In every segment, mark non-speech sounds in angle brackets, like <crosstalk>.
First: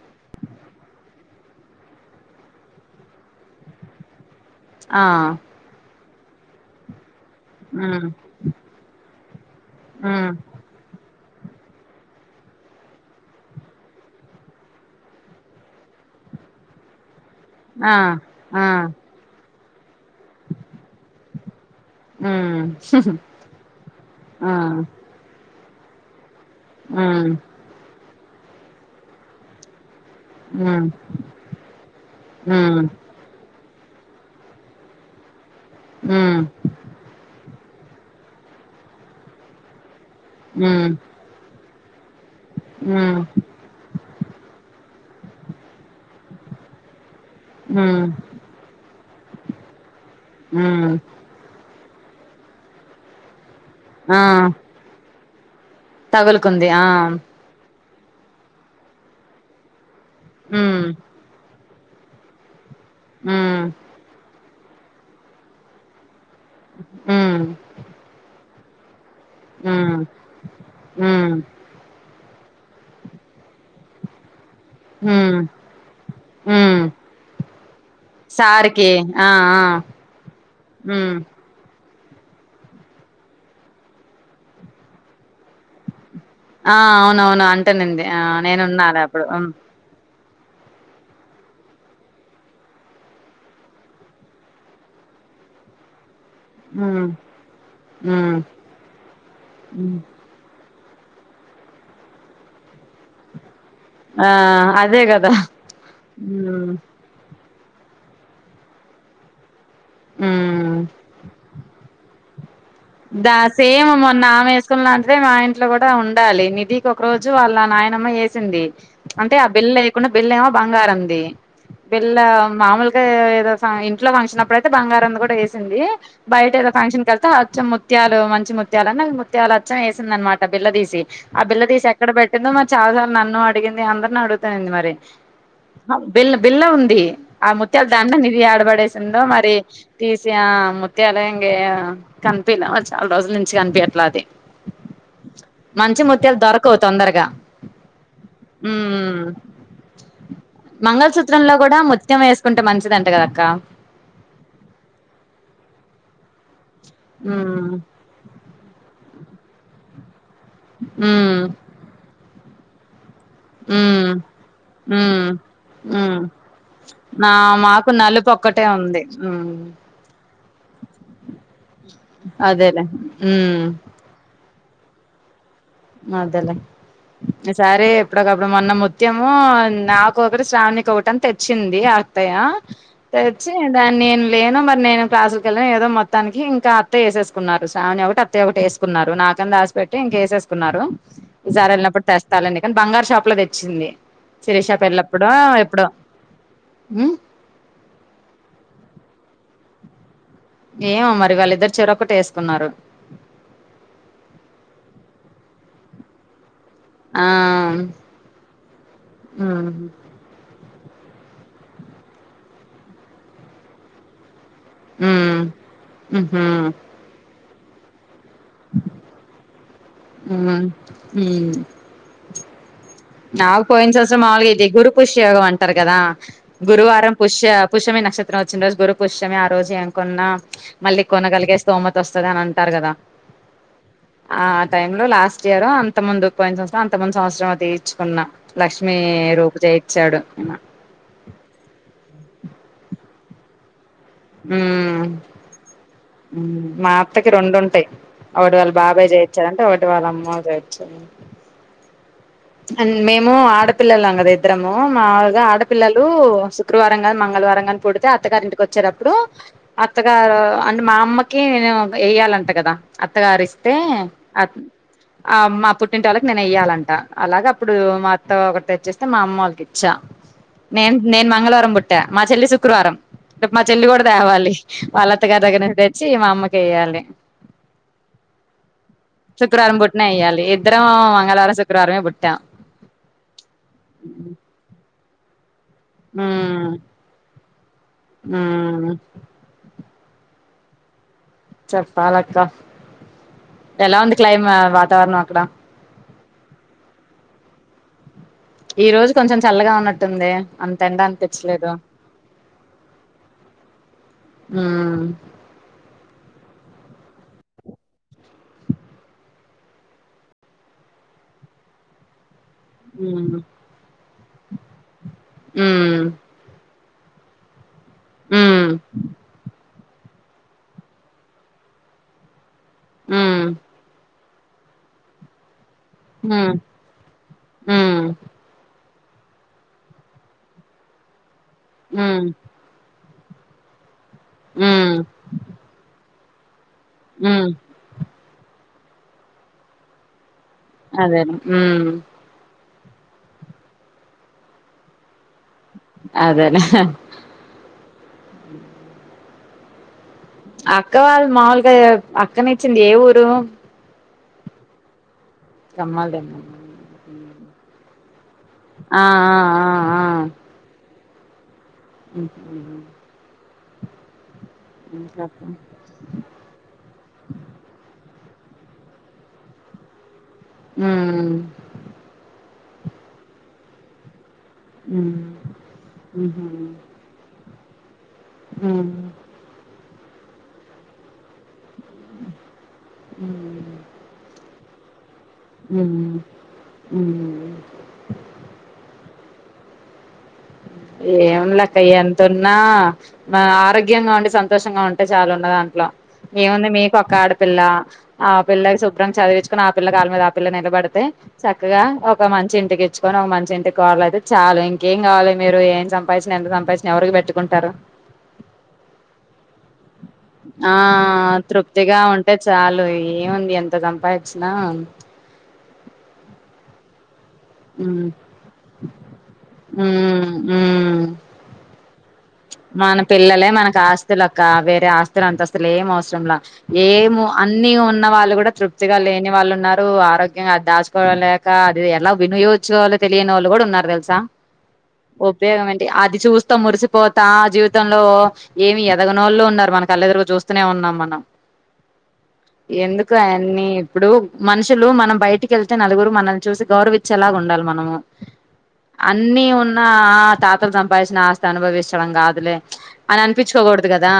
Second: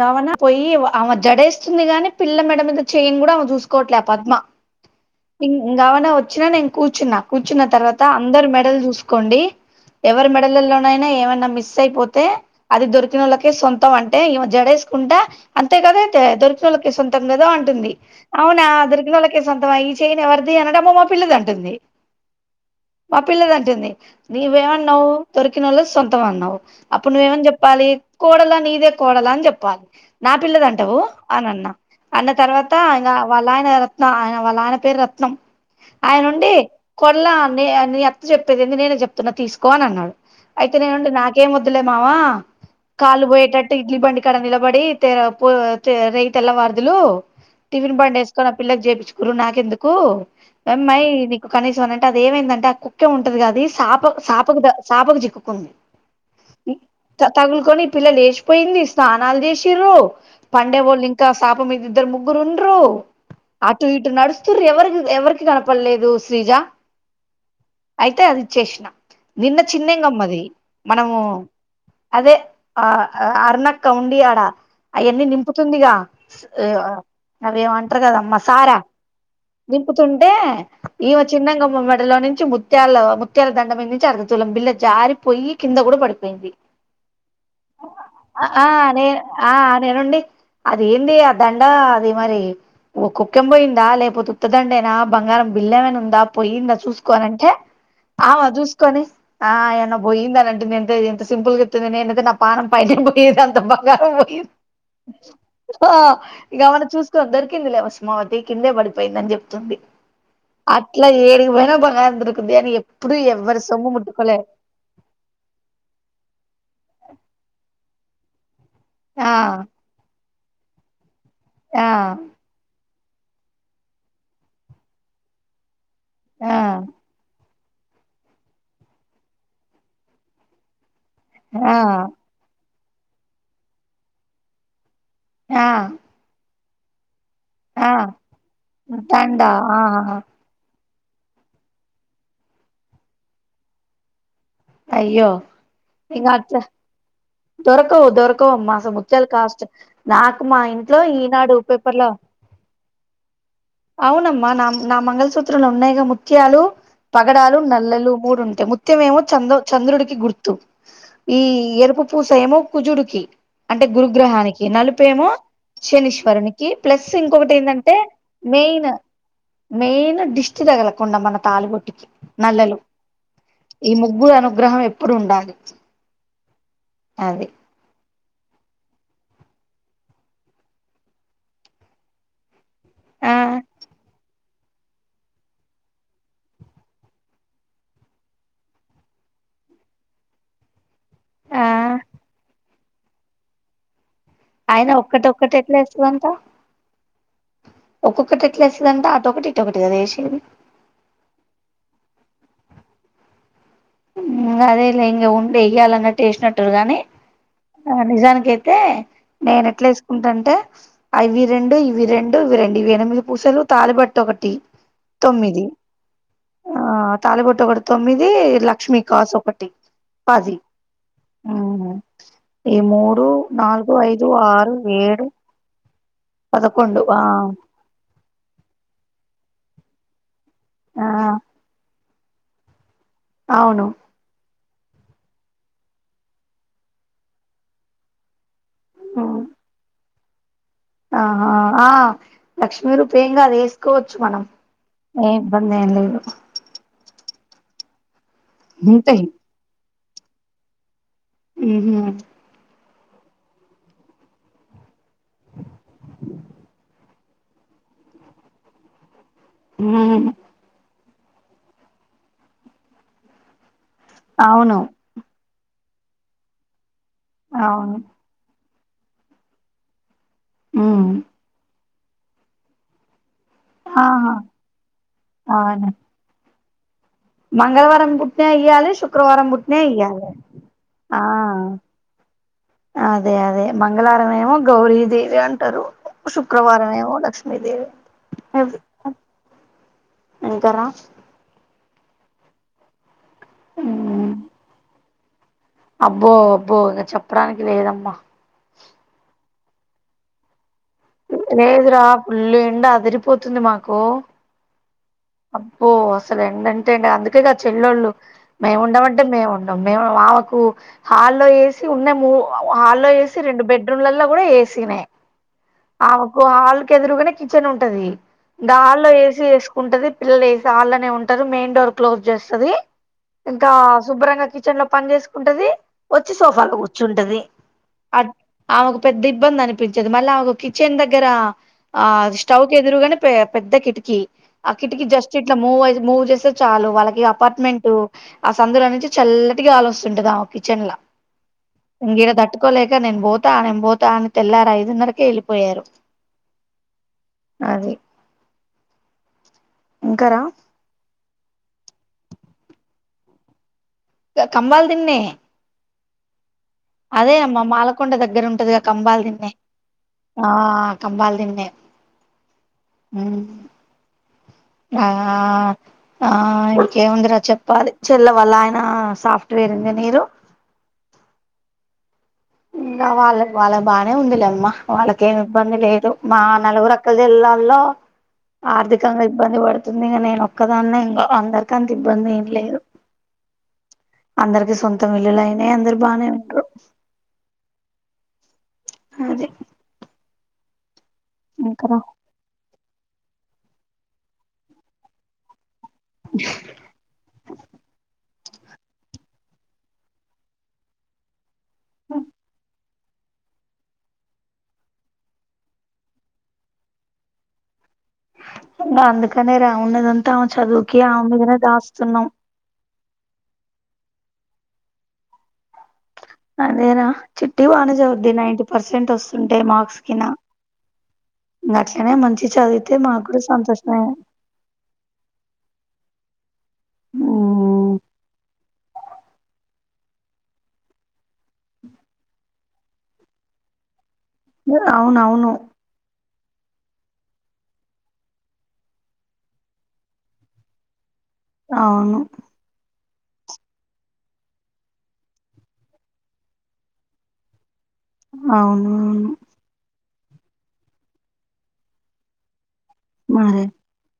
గవన్నా పోయి ఆమె జడేస్తుంది గాని పిల్ల మేడ మీద చెయిన్ కూడా ఆమె చూసుకోవట్లే పద్మ ఆ ఇం గావనే వ వచ్చిన నే కూర్చున్నా కూర్చున్న తర్వాత మ్మ్ అందరు మెడల్ చూసు కోండి ఎవరి మ్మ్ మెడలల్లోనైనా ఏమన్నా మిస్ అయిపోతే అది దొరికిన వాళ్ళకే సొంతం అంటే జడేష్ కుంట అంతే కదా దే దొరికినోళ్ళకి సొం తంగదూ అంటుంది ఆ అవునా ఆ దొరికిన వాళ్ళకి కొంత వయ్ చేయని ఎవరిది అనడమో మా పిల్లది అంటుంది మ్మ్ మా పిల్లదంటుంది ఆ నీవేమన్నావు దొరిక్ కినోళ్ల సొంతమన్నవ్ అప్పుడు మ్మ్ నువ్వేమని జెప్పాలి కోడలా నీదే కోడలంత్ జెప్పాల్ నా మ్మ్ పిల్లదంటవు అని అన్న అన్న తర్వాత మ్మ్ ఇంగ వాళ్ళ ఆయన నా ఆయన వాళ్ ఆయన పేరు రత్నం మ్మ్ ఆయనుండి కొడ్ల అండి నీ అత్త చెప్పేదేందీ నేనే చెప్తున్నా తీసుకో అనన్నాడు అయితే మ్మ్ నేనుండి నాకేమ్ వద్ దులేమవా మ్మ్ కాలు పోయేటట్టు ఇడ్లీ బండి బడి తెరా పో తే రైయ్ వారుదులు టిఫిన్ మ్మ్ బండి వేసుకొని ఆ పిల్లకి చేపిచుకురు నాకెందుకు మ్మ్ వెమ్మాయ్ నీకు కనీసం నన్ టది ఏమైందంట కుక్కే ఉంటది కాదిస్ సాప సాపగ ద సాపకు చెక్ కుంది తగులు కుంది ఆ ఈ పిల్ల లేేసిపోయిందిస్ సానాల్ చేసిరు పండే మ్మ్ బోలు ఇంకా సా మీదిద్దరు ముగ్గురున్ ట్రూ మ్మ్ అటు ఇటు నడుస్ <unintelligible> ఎవరికి ఎవరికి కనపడలేదు శ్రీజ మ్మ్ అయితే అది చేసిన నిన్న మ్మ్ చిన్నింగమ్మది మనము మ్మ్ అదే ఆ ఆ అర్న కౌండి యాడా అయన్నీ మ్మ్ నింపుతుందిగా మ్మ్ <unintelligible> అదేమంటరు కదమ్మా సారా సార్కి ఆ ఆ నింపుతుంటే మ్మ్ ఈమ చిన్నగామ్ మూమెంట్ లో నుంచి ముత్యాల ముత్యాల దండ మీ నుంచి అర్ధతులం బిల్ల జారి పొయ్యి ఆ అవునవును అంటేనంది ఆ ఆ నేనున్నాలే నేన్ అప్పుడు ఆ నేనుండి అది ఏంది ఆ దండ అది మరి కుక్కెం పోయిందా లేకపోతే ఉత్తదండేనా బంగారం బిల్లమైనా ఉందా పోయిందా మ్మ్ చూసుకో అంటే ఆ మ్మ్ చూసుకొని ఆ అయన్న మ్మ్ పోయిందని అంటే నేను ఎంత సిపుల్గా ఎతుంది ఎ నా పానం పైన ఏది అంత బాగ ఆ పోయింది అదే కదా ఇక మ్మ్ మన చూసుకోన్ దొరికి కింద లే వసమావతి కింద పడిపోయిందని చెప్ ంది మ్మ్ అట్లా ఏడికిపోయినా బంగారం దొరుకు ఉద్యానికి చెప్ ద సేమ్ మొన్న ఆమె వేసుకున్న లాంటిదే మా ఇంట్లో కూడా ఉండాలి నిధికి ఒక రోజు వాళ్ళ నా అమ్మ వేసింది అంటే ఆ బిల్ లేకుండా బిల్ల బంగారంది ఆ వెళ్ళ మామలుగ్ ఏదో స ఇంట్లో ఫంక్షన్ అప్పుడయితే బంగారం కూడా వేసింది బయట ఆ ఎలా ఫంక్షన్కెళ్త మంచి ముత్యాలు మంచి ముత్యాల అన్న ముత్యాలచ్చం వేసింది అనమాట బిల్లదీసి ఆ బిల్ల తీసి ఎక్కడ పెట్టిందో మరి చాలాసార్లు నన్ను అడిగింది అందరిని అడుగుతా ఉంది మరి ఆ బిల్ బిల్ల ఉంది ఆ ముత్యాల దండ నిధి ఆడబడేసిందో దండ మరి ఆ తీసి ఆ ము ముత్యాలంగే కనిపిలే చాలా రోజుల నుంచి కనిపియట్ల అది అయ్యో మంచి ఇంగ ముత్యాలు అ దొరకవు తొందరగా దొరకవు దొరకవుమ్మా అసలు ఉమ్ ముత్యలు కాష్ట నాకు మా ఇంట్లో మంగళసూత్రంలో ఈనాడు కూడా పేపర్లో ముత్యం వేసుకుంటే మంచిదంట కదక్క అవునమ్మా నా నా మంగళసూత్రంలో ఉన్నాయి గా ము త్యాలు పగడాలు ఉమ్ నల్లలు మూడు ఉంటాయి ముత్యమేమో చంద చంద్రుడికి గుర్త్ తు ఈ ఉమ్ ఎరుపు పూస ఏమో కుజుడుకి అంటే ఉమ్ గురుగ్రహానికి నలుపేమో ఉమ్ ఉమ్ శనీశ్వరునికి ప్లస్ నా ఇంకొకటి మాకు ఏంటంటే నలుపు ఒక్కటే మెయిన్ ఉంది ఉమ్ మెయిన్ దిష్టి తగలకుండా మన తగలకుండ నల్లలు అదేలే ఉమ్ ఈ ముగ్గురు అను గ్రహం ఎప్పుడు ఉండాలి అదల అది సారే అప్పుడకప్పుడు మొన్న ముత్యము నాకొకరు శ్రావణి ఒకటి అని తెచ్చింది అత్తయ్య ఆ తెచ్చి దాన్ని నేను లేను మరి నేను క్లాసుకెళ్ళను ఏదో మొత్తానికి ఇంకా అత్తయ్య వేసేసుకున్నారు శ్రావణి ఒకటి అత్తయ్య ఒకటి వేసుకున్నారు నాకంత ఆసిపెట్టి ఇంక వేసేసు న్నారు ఆ విజార ఎలా పడుతాస్తానే కానీ బంగారు షాప్ లో తెచ్చింది శిరీష ఆయన పెళ్ళప్పుడో ఒక్కటిొక్కటి ఎట్లా ఎప్పుడో ఇస్తుందంట ఉమ్ ఒక్కొక్కటి ఎట్లా వస్తుందంట అటొక్కటి ఇటి ఏమో మరి వాళ్ళిద్దరు చెూరక్కటి వేసుకున్నారు అదే ఇ ఇం ఉండిగిాలన్న టేస్ట్ న గాని ఆ ఆ నిజానినికి అయితే నేను ఉమ్ ఎట్లా వేసుకుంటా అంటే అవి రెండు ఇవి రెండు ఇవి రెండు ఇవి ఎనిమిది పూసలు తాలిబట్టు ఒకటి ఉమ్ తొమ్మిది ఉహు ఆ తాలిబట్ ఒక ఒకటి తొమ్మిది లక్ష్మి కాసోపటి పాజ ఉమ్ ఉమ్ నాకు పోయినసం మాలుగా ఇది ఆరు గురు పుష్య ఏడు యోగం అంటారు కదా పదకొండు గురువారం ఆ పుష్య పుష్యమి నక్షత్రం వచ్చిన రోజు గురు పుష్యమి రోజు అంకున్నా మళ్ళీ ఆ కొనగలిగేస్తోమ వస్తుందిని అంటారు కదా అవును ఆ టైమ్ లో లాస్ట్ ఇయర్ అంత ముందు పోయి సంవసం అంత మంది సంవత్సరం అ నచ్చుకున్నా లక్ష్మిీ ఉమ్ రూపుజయించాడు అ ఆహా తీసుకోవచ్చు మనం ఏ ఇబ్బంది ఏం లేదు మాత రెండుంటాయి్ ఒకటి వాళ్ళ ఉంటాయి బాబాయయిచ్చార అంట వళ్ళమ్ము హమ్ అండ్ మేము ఆడపిల్లలుం కదా ఇద్దరము మాములుగా ఆడపిల్లలు శుక్రవారం కానీ మంగళవారం కానీ పూడితే అత్తగారింటికి వచ్చేటప్పుడు ఉమ్ అత్తగారు అంటే మా అమ్మ నేను వేయ్యాలంట కదా అత్తగారి అ అవును మా పుట్ <unintelligible> ఇటోలకి నేను వెయ్యాలంటన అలాగ అప్పుడు అవును మా అత్త ఒకటి వచ్చేస్తే మా అమ్మ వాళ్ళకి ఇచ్చా నేన్ ఉమ్ నేన్ మంగళవారం ముుట్ మా చెల్లి శుక్రవారం మా చెల్లి కూడా ఆహా తేవాలి వాళ్ళ. అత్తగారి దగ్గర అవును తెచ్చి మా అమ్మకి చేయాలి మంగళవారం పుట్టినే ఏయ్యాలి శుక్రవారం పుతృణ పుట్టిన ఏయ్యాలి ఎయ్యాలి ఇద్దరం ఆహా మంగళవారం శుక్రవారమే పుట్టాం అదే అదే మంగవారమేమో గౌరి దవే <unintelligible> ఉమ్ శుక్రవారం ఏమో లక్ష్మీదేవివ ఉమ్ అంకారా చెప్పా లక్క ఎలా ఉంది క్లైమా వాతావరణం ఎక్కడ అబ్బో అబ్బో ఇక చెప్పడానికి లేదమ్మా ఈ రోజు కొంచెం చల్లగా ఉన్నట్టుంది అంత ఎండ అనిపించలేదు లేదురా ఫుల్లు ఎండ అదిరిపోతుంది మాకు ఉమ్ అబ్బో అసలు ఏండంటే అ అందుకేగా చెల్లో ళ్ళు మేము ఉండమంటే మేము ఉండం మేము మామకు హాల్లో ఏసీ ఉన్నెం పో హాల్లో ఉమ్ ఏసీ రెండు బెడ్రూమ్లలో ఇంట్లో కూడా ఏసీనే ఉమ్ ఆప్పు ఆ <unintelligible> ఎదురుగానే కిచన్ ఉంట ది ఉమ్ దాలో ఏసీ వేసు ఉంటది పిల్లలు ఏమో హాల్ లోనే ఉంటారు మెయిన్ డోర్ క్లోజ్ చేసి ది ఉమ్ ఇంకా శుభ్రంగా కిచెన్ లో పని చేసుకుంటాది వచ్చి ఉమ్ సోఫాలో కూర్చుంటాడి ఉమ్ అ ఆమెకు పెద్ద ఇబ్బంది అనిపించేది మళ్ళ ఆమె ఒక కిచెన్ దగ్గర ఆ ఉమ్ స్టవ్ కి ఎదురుగానే పె పెద్ద కిటికీ ఉమ్ ఇ జస్ట్ ఇలాూ్ చాలు వాళ్ళకి ఉమ్ అపార్ట్మెంట్ ఆ సందురా నుంచి చల్లటిగాలు వస్తుంటుది కిచన్ అదేలే ఉమ్ అంగిరా దాట్ కోలేక నేను పోతా నేను పోతా అని తెల్లారు ఐదున్నరకి వెళ్ అదేనే అది ఇంకారా అక్క వాళ్ళు మాములుగా అక్కని ఇచ్చింది ఏ ఊరు <unintelligible> <unintelligible> అదేనమ్మ మాల్కొండ దగ్ దగ్గర ఉంటదిగా ఆ కంబాలు దిన్నే ఆ ఆ ఆ కంబాల దిన్నె <unintelligible> ఆ ఇంకా అక్క ఆ ఇంకేం ఉందిరా చెప్పాలి చెల్ల వల్ల ఆయన సాఫ్ట్వేర్ ఇంజినీర్ ఉ ఆ ఇంకా వాళ్ళ వాళ్ళ బానే ఉంది లే అమ్ ఉమ్ వాళ్ళకేమి ఇబ్బంది లేదు మా ఉహు నలుగురక్కలు వెళ్ళాల హలో ఉమ్ ఆర్థికంగా ఇబ్బంది పడతుంది ంది ఇక నేను ఒక్కదాన్నే ఇంకా అందరు అంత ఇబ్బంది ఏం లేదు అందరికి మొత్తం <unintelligible> అయినే అందరు బానే ఉంటారు అదే ఏం లే అక్క ఎంత ఉన్నా ఆరోగ్యంగా ఉండి సంతోషంగా ఉంటే చాలా ఉన్న దాంట్లో ఏముంది మీకు ఒక్క ఆడపిల్ల ఆ పిల్ల సుబ్రంగా చదివించుకుని ఆ పిల్లా కళ్ళ మీద ఆ పిల్ల నిలబడితే చక్కగా ఒక మంచి ఇంటికి చ్చుకొనీ ఒక మంచి ఇంటికి కోడలు అయితే చాలు ఇంకేం కావాలి మీరు ఏం సంపాదించిన ఎంత సంపాదించిన ఎవరికి పెట్టుకుంటారు ఇ అందుకనేరా వున్నదంతా ఆ చదువుకి ఆమె మీదనే తృప్తిగా దాస్తున్నాం ఉంటే చాలు ఏముంది ఎంత సంంపాదచ్చినా అదేరా చిట్టి బానే ఉమ్ చదువుద్ది నైంట పర్సెంట్ వస్తుంటాయి మార్క్స్ కినా ఉమ్ ఉమ్ <unintelligible> మంచి చదివితే మన మాకు కూడా పిల్లలే మనకు సంతోషమే ఆస్తులక్క వేరే ఆస్తులు అంత అసలు ఏం అవసరంలా ఏము అన్ని ఉమ్ ఉన్న వాళ్ళు కూడా తృప్తి గా లేని వాళ్ళు ఉన్నారు ఆరోగ్యంగా అది దాచుకోవడంలేక అది ఎలా వినియోగించుకోవాలో తెలియని వాళ్ళు కూడా ఉన్నారు తెలుసా అవునవును ఉపయోగమేంటి అది చూస్ త మురిసిపో త జీవితంలో ఏమి ఎదగనోళ్ళు ఉన్నారు మన కల్లెదురుగు చూస్తూనే ఉన్నాం మనం అవును‌ గయన్ని ఇప్పుడు మనుషులు మనం బయటికెళ్తే నలుగురు మనల్ని చూసి గౌరవిచ్చేలాగుండాలి మనము అవునువును ఆ తాతలు సంపాదించిన ఆస్త అనుభవించ్ తడం కాదులే అని మరే అనిపించుకోకూడదు కదా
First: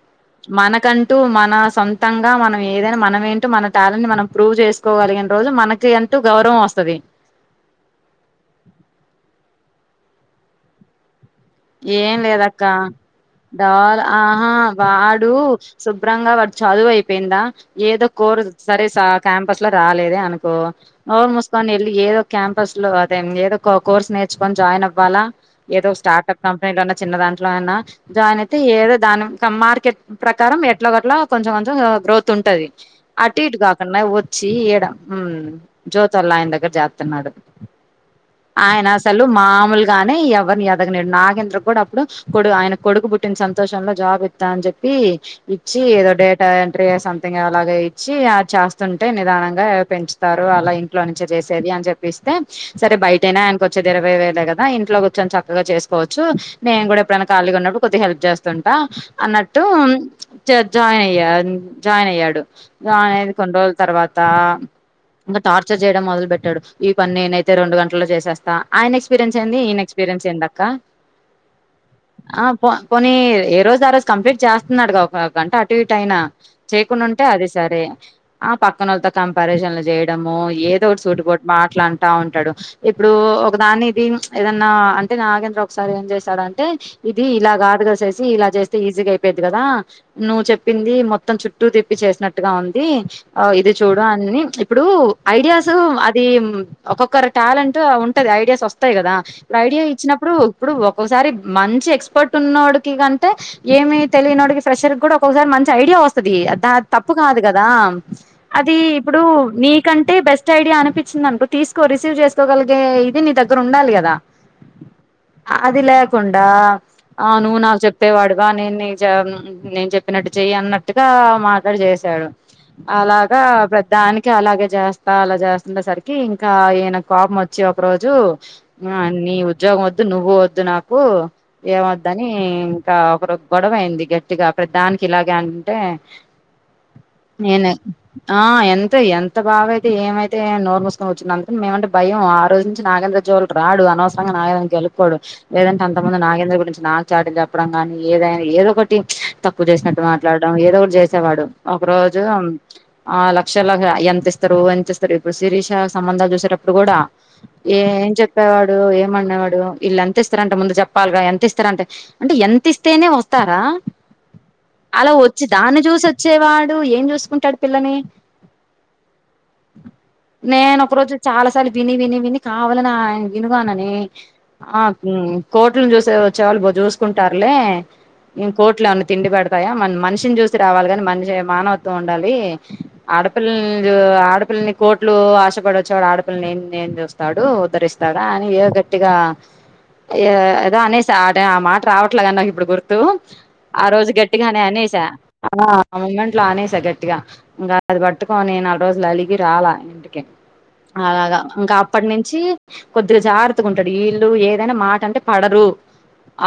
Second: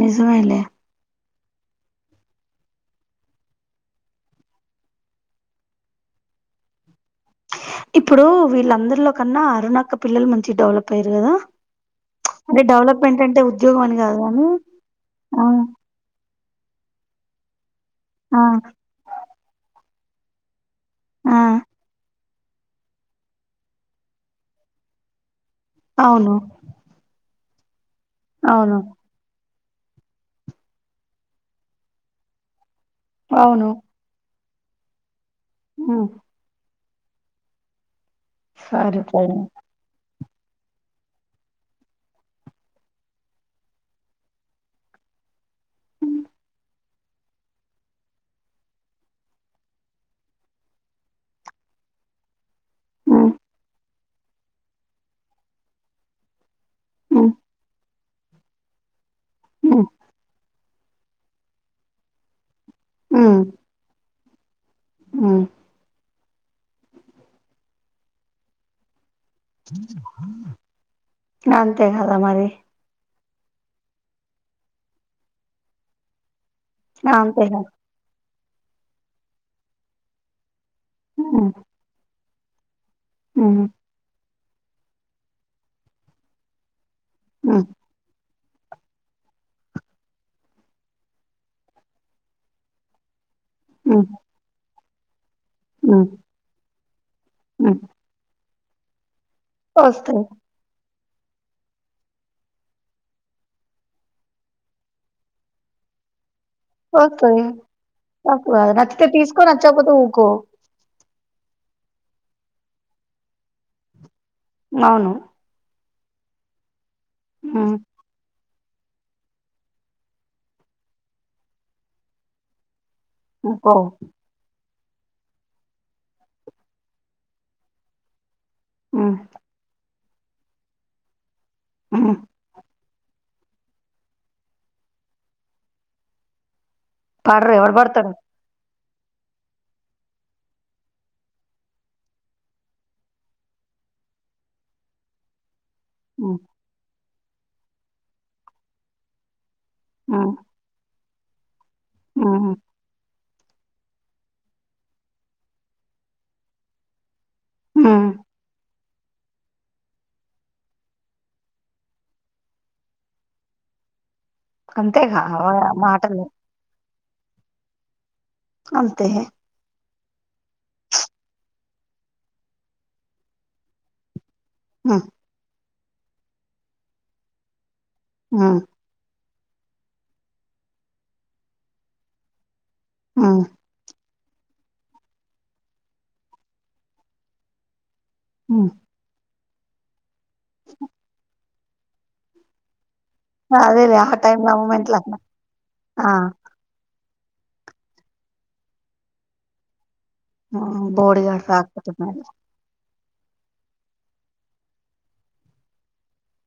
నిజమేలే మనకంటూ మ మన సొంతంగా మనం ఏదైనా మనం ఏంటో మన టాలెంట్ ని మనం ప్రూవ్ చేసుకోగలిగిన రోజు మనకి అంటూ గౌరవం వస్తది ఇప్పుడు వీళ్ళందరిలో కన్నా అరుణాక్క పిల్లలు మంచిగ డెవలప్ అయిరు కదా ఏం అంటే లేదక్క డెవలప్మెంట్ అంటే ఉద్యోగం అని కాదు కానీ ఆహా వాడు ఆ శుభ్రంగా వాడు చదువయిప్ పేందా ఏదో కోరు ఆ సరే సా క్యాంపస్ లా రాలేదే అనుకో ఆ నోర్ముస్కోని ఎల్లి ఏదో క్యాంపస్ లో అదే ఏదో ఒక కోర్స్ నేర్చుకొని జాయిన్ అవ్వాలా ఏదో స్టార్ట్ అవును కంపెనీలో ఉన్న చిన్న దా లాన్న జాయిన్ అయితే అవును ఏదో దానిం మార్కెట్ ప్రకారం ఎట్లా గట్లా కొంచెం కొంచెం గ్రోత్ ఉంటది అటిటు అవును కాకండా చేయడం ఉమ్ ఉమ్, జోతోల్లాయన దగర జాత్ త్తనాడు సరే ఆయనసలు సరే మామూలుగా ఎవర్ని అడ నాగేంద్ర కూడా అప్పుడు కొడు ఆయన కొడుకు పుట్టిన సంతోషంలో జాబ్ ఇత్తా అని చెప్పి ఇచ్చి ఏదో ఉమ్, డేటా ఎంట్రీ సమ్తింగ్ అలాగ ఇచ్చి అ చేస్తుంటే నిదానంగా పెంచుతారు అలా ఇంట్లో నుంచే చేసేది అని చెప్పిస్తే సరే బయటయిన ఆయనకొచ్చేదిరవై వేలే కద్ ఇంట్లో కూచోని చక్ కగా చేసుకోవచ్చు నేను కూడా ఎప్పుడైనా ఉమ్, కాలీగా ఉన్నపుడు కొద్ది హెల్ప్ చేస్ తుంటా అన్నట్టు ఉమ్, జాయిన్ అయ జాయిన్ అయ్యాడు ఇ ఆయన ఉమ్, కొన్ని రోజుల తర్వాత ఇంకా ఉమ్. టార్చర్ చేయడం మొదలు పెెట్టాడు ఈ పని నేనైతే రెండు గంట లో చేసస్తా ఆయన ఎస్రియన్ ఏన్ ఎస్పీరిన్స్ ఏంది అక్క అంతే కదా ఆ మరి పోనీ ఏ రోజు ఆ రోజు కంప్లీట్ చేస్తున్నాడుగా ఒక గంట అటు ఇటు అయినా చేయకుండా ఉంటే అంతే అదే కదా సరే ఆ పక్కనళ్లతో కంపారిజన్ చేయడము ఏ చూటు ఉమ్. కొటి మాట్లా అంటా ఉంట టాడు ఇప్పుడు హ్మ్. ఒకదాని ఇది ఏదన్నా అంటే నాగేంద్ర ఒకసారి ఏం చేశాడంటే ఇది హ్మ్. ఇలాగా ఆటగసేసి ఇలా చేస్తే ఈజీగా అయిపోయిది కదా నువ్వు చెప్పింది మొత్తం చుట్టూ తిప్పి చేసినట్టుగా ఉంది ఆ ఇది చూడు హ్మ్. అన్నన్ని ఇప్పుడు ఐడియాస్ హ్మ్. అది ఒక్కొక్కరు టాలెంట్ హ్మ్. ఉంటది ఐడియాస్ పత్తాయి కదా రాయ్ వస్తాయి. వచ్చినప్పుడు ఇప్పుడు ఒక ఒకసారి మంచి ఎక్స్పర్ట్ ఉన్నోడికి కంటే ఏమి తెలియనోడికి ఫ్రెషర్ కూడా ఒక్కొసారి మంచి ఐడియా వస్తుది ద తప్పు కాదు వస్తాయి. కదా తప్పు కాదు. అది నచ్చితే ఇప్పుడు తీసుకో నచ్చకపోతే నీకంటే ఊకో. బెస్ట్ ఐడియా అనిపి వచ్చినుకో తీసుకో రిసీవ్ చేసుకోగలిగే ఇది నీ దగ్గర ఉండాలి కదా అవును. అదిలా కుండా ఆవు నువ్వు హ్మ్. నాకు చెప్తేవాడు నేను నేను చెప్పినట్టు చెయ్యి అన్నట్టుగా మాట్డు చేశాడు అలాగా ఊకో. పెద్దానికి అలాగే చేస్త వస్త అలా చేస్తుండ సరికి ఇంకా ఈయన కోపం వచ్చి ఒక రోజు ఆ హ్మ్. నీవు వద్దు నువ్వు వద్దు నాకు హ్మ్. ఏవద్దని ఇంకా ఒక రోజ్ గొడవ అయింది గట్టిగా అక్కడ ప్రతి దానికి ఇలాగే అంటే పడరు. నేనే ఎవడు పడతాడు? ఆ ఎంత్ తే ఎంత బావయితే ఏమైతే నోరు మూసుకొని వచ్చింది అంతకని మేమంటే భయం ఆ రోజు నుంచి నాగేంద్ర జోళ్ళుక్ రాడు అనవసరం అంగ నాగగానికి గెలుకోడు లేదంటే అంత మంది హ్మ్. నాగేంద్ర గురించి నా చాడిల్ చెప్పడం గాని ఏదైనా ఏదొ ఒకటి తప్పు చేసినట్టు హ్మ్. మాట్లాడడం ఏదో ఒకటి చేస్ తే వాడు ఒక్కరోజు హ్మ్. ఆ లక్షలాగా ఎంత ఇస్తారు ఎంత ఇస్తారు ఇప్పుడు శిరీష సంబంధాలు చూసేటప్పుడు కూడా ఏం హ్మ్. చెప్పేవాడ్ <unintelligible> ఇమ్మాన్నాడు ఈళ్లు ఎంతయిస్తారంట ముందు చెప్పాలిగా ఎంత ఇస్తారంటే అంటే ఎంత ఇస్తేనే వస్తారా అలా అంతేగా వచ్చి ఆహ్, దాన్ని చూసి మాటలు. వచ్చేవాడు ఏం చూసుకుంటాడు పిల్లని అంతే నేను ఒక రోజు చాలా సార్లు విని విని విని కావాలనే ఆయన వినుగా అన్ననే ఆ హ్మ్. మ్మ్ కోర్ట్ <unintelligible> వచ్చే వాళ్లు బాగ్ చూసుకుంటారులే ఇంక్ హ్మ్. కోట్లు అడ్ని తిండి పెడత్ తయ్య మన మన్షిన్ చూసి రావాలి కాని మన్షీ మానవత్వం ఉండాలి ఆడ హ్మ్. <unintelligible> ఆడపిల్ని కోట్లు ఆశపడవచ్చు వాడు ఆడపిల్ని ఏం ఏం చేస్తాడు ఉద్దరిస్త్ తాడా అని ఏ హ్మ్. గట్ గట్టిగా ఏదో అనేసి ఆ టై ఆ మాట రావట్లేగాని నాకు ఇప్పుడు గుర్తు టు ఆ అదేలే రోజు టైంలో ఆ గట్టిగానే మొమెంట్‌లో అనేసా అట్లా. ఆ ముమంట్లో ఆనేసా గట్టి గట్టిగా ఇంకా అది పట్టుకోని నాలుగు రోజులు అలిగి రాలా ఇంటి కి హ్మ్. అలాగా బోడిగాడు ఇంకా రాకపోతే అప్పటి మరి. నించి కొద్దిగా జార్ ఎత్తుకుంటాడు వీళ్ళు ఏదైనా మాట అంటే పడరు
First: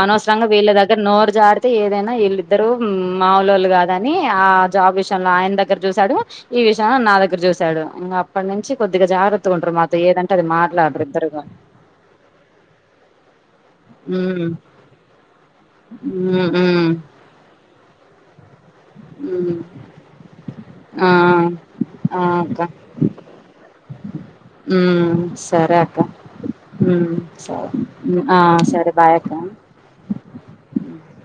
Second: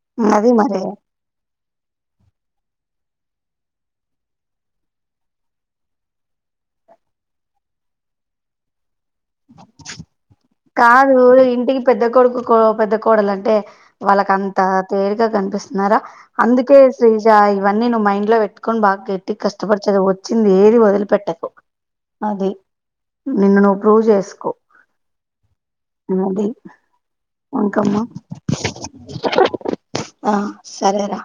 అనొసరంగా అది వీళ్ల మరి దగ్గర నోరు జార్ అయితే ఏదైనా వీళ్ళిద్దరు మాముూలు వాళ్ళు కాదని ఆ జాబ్ విషయంలో ఆయన దగ్గర చూసాడు ఈ విషయంలో నా దగ్గర చూసాడు ఇంకా అప్పటి నుంచి కొద్దిగా జగ్రత్త ఉండ్ర్రి మ ఏదంటే అది మాట్లాడ్రి కాదు ఇద్దరుగా ఇంటికి పెద్ద కొడుకు కో పెద్ద కోడలు అంటే వాళ్ళక ఉమ్ అంత తేరుగా కనిపిస్తున్నారా ఉమ్ అందుకే ఉమ్ శ్రీజ ఇవన్న ను్వు మండ్ పెట్ కకొని బాగా కట్టి ఉమ్ కష్టపడిచేది వచ్చింది ఏది ఆ వదిలిపెట్టకు ఆ అది అక్క నిన్ను ను సరే అక్క అది సరే ఇంకమ్మా ఆ సరే బాయ్ అక్క ఆ సరేరా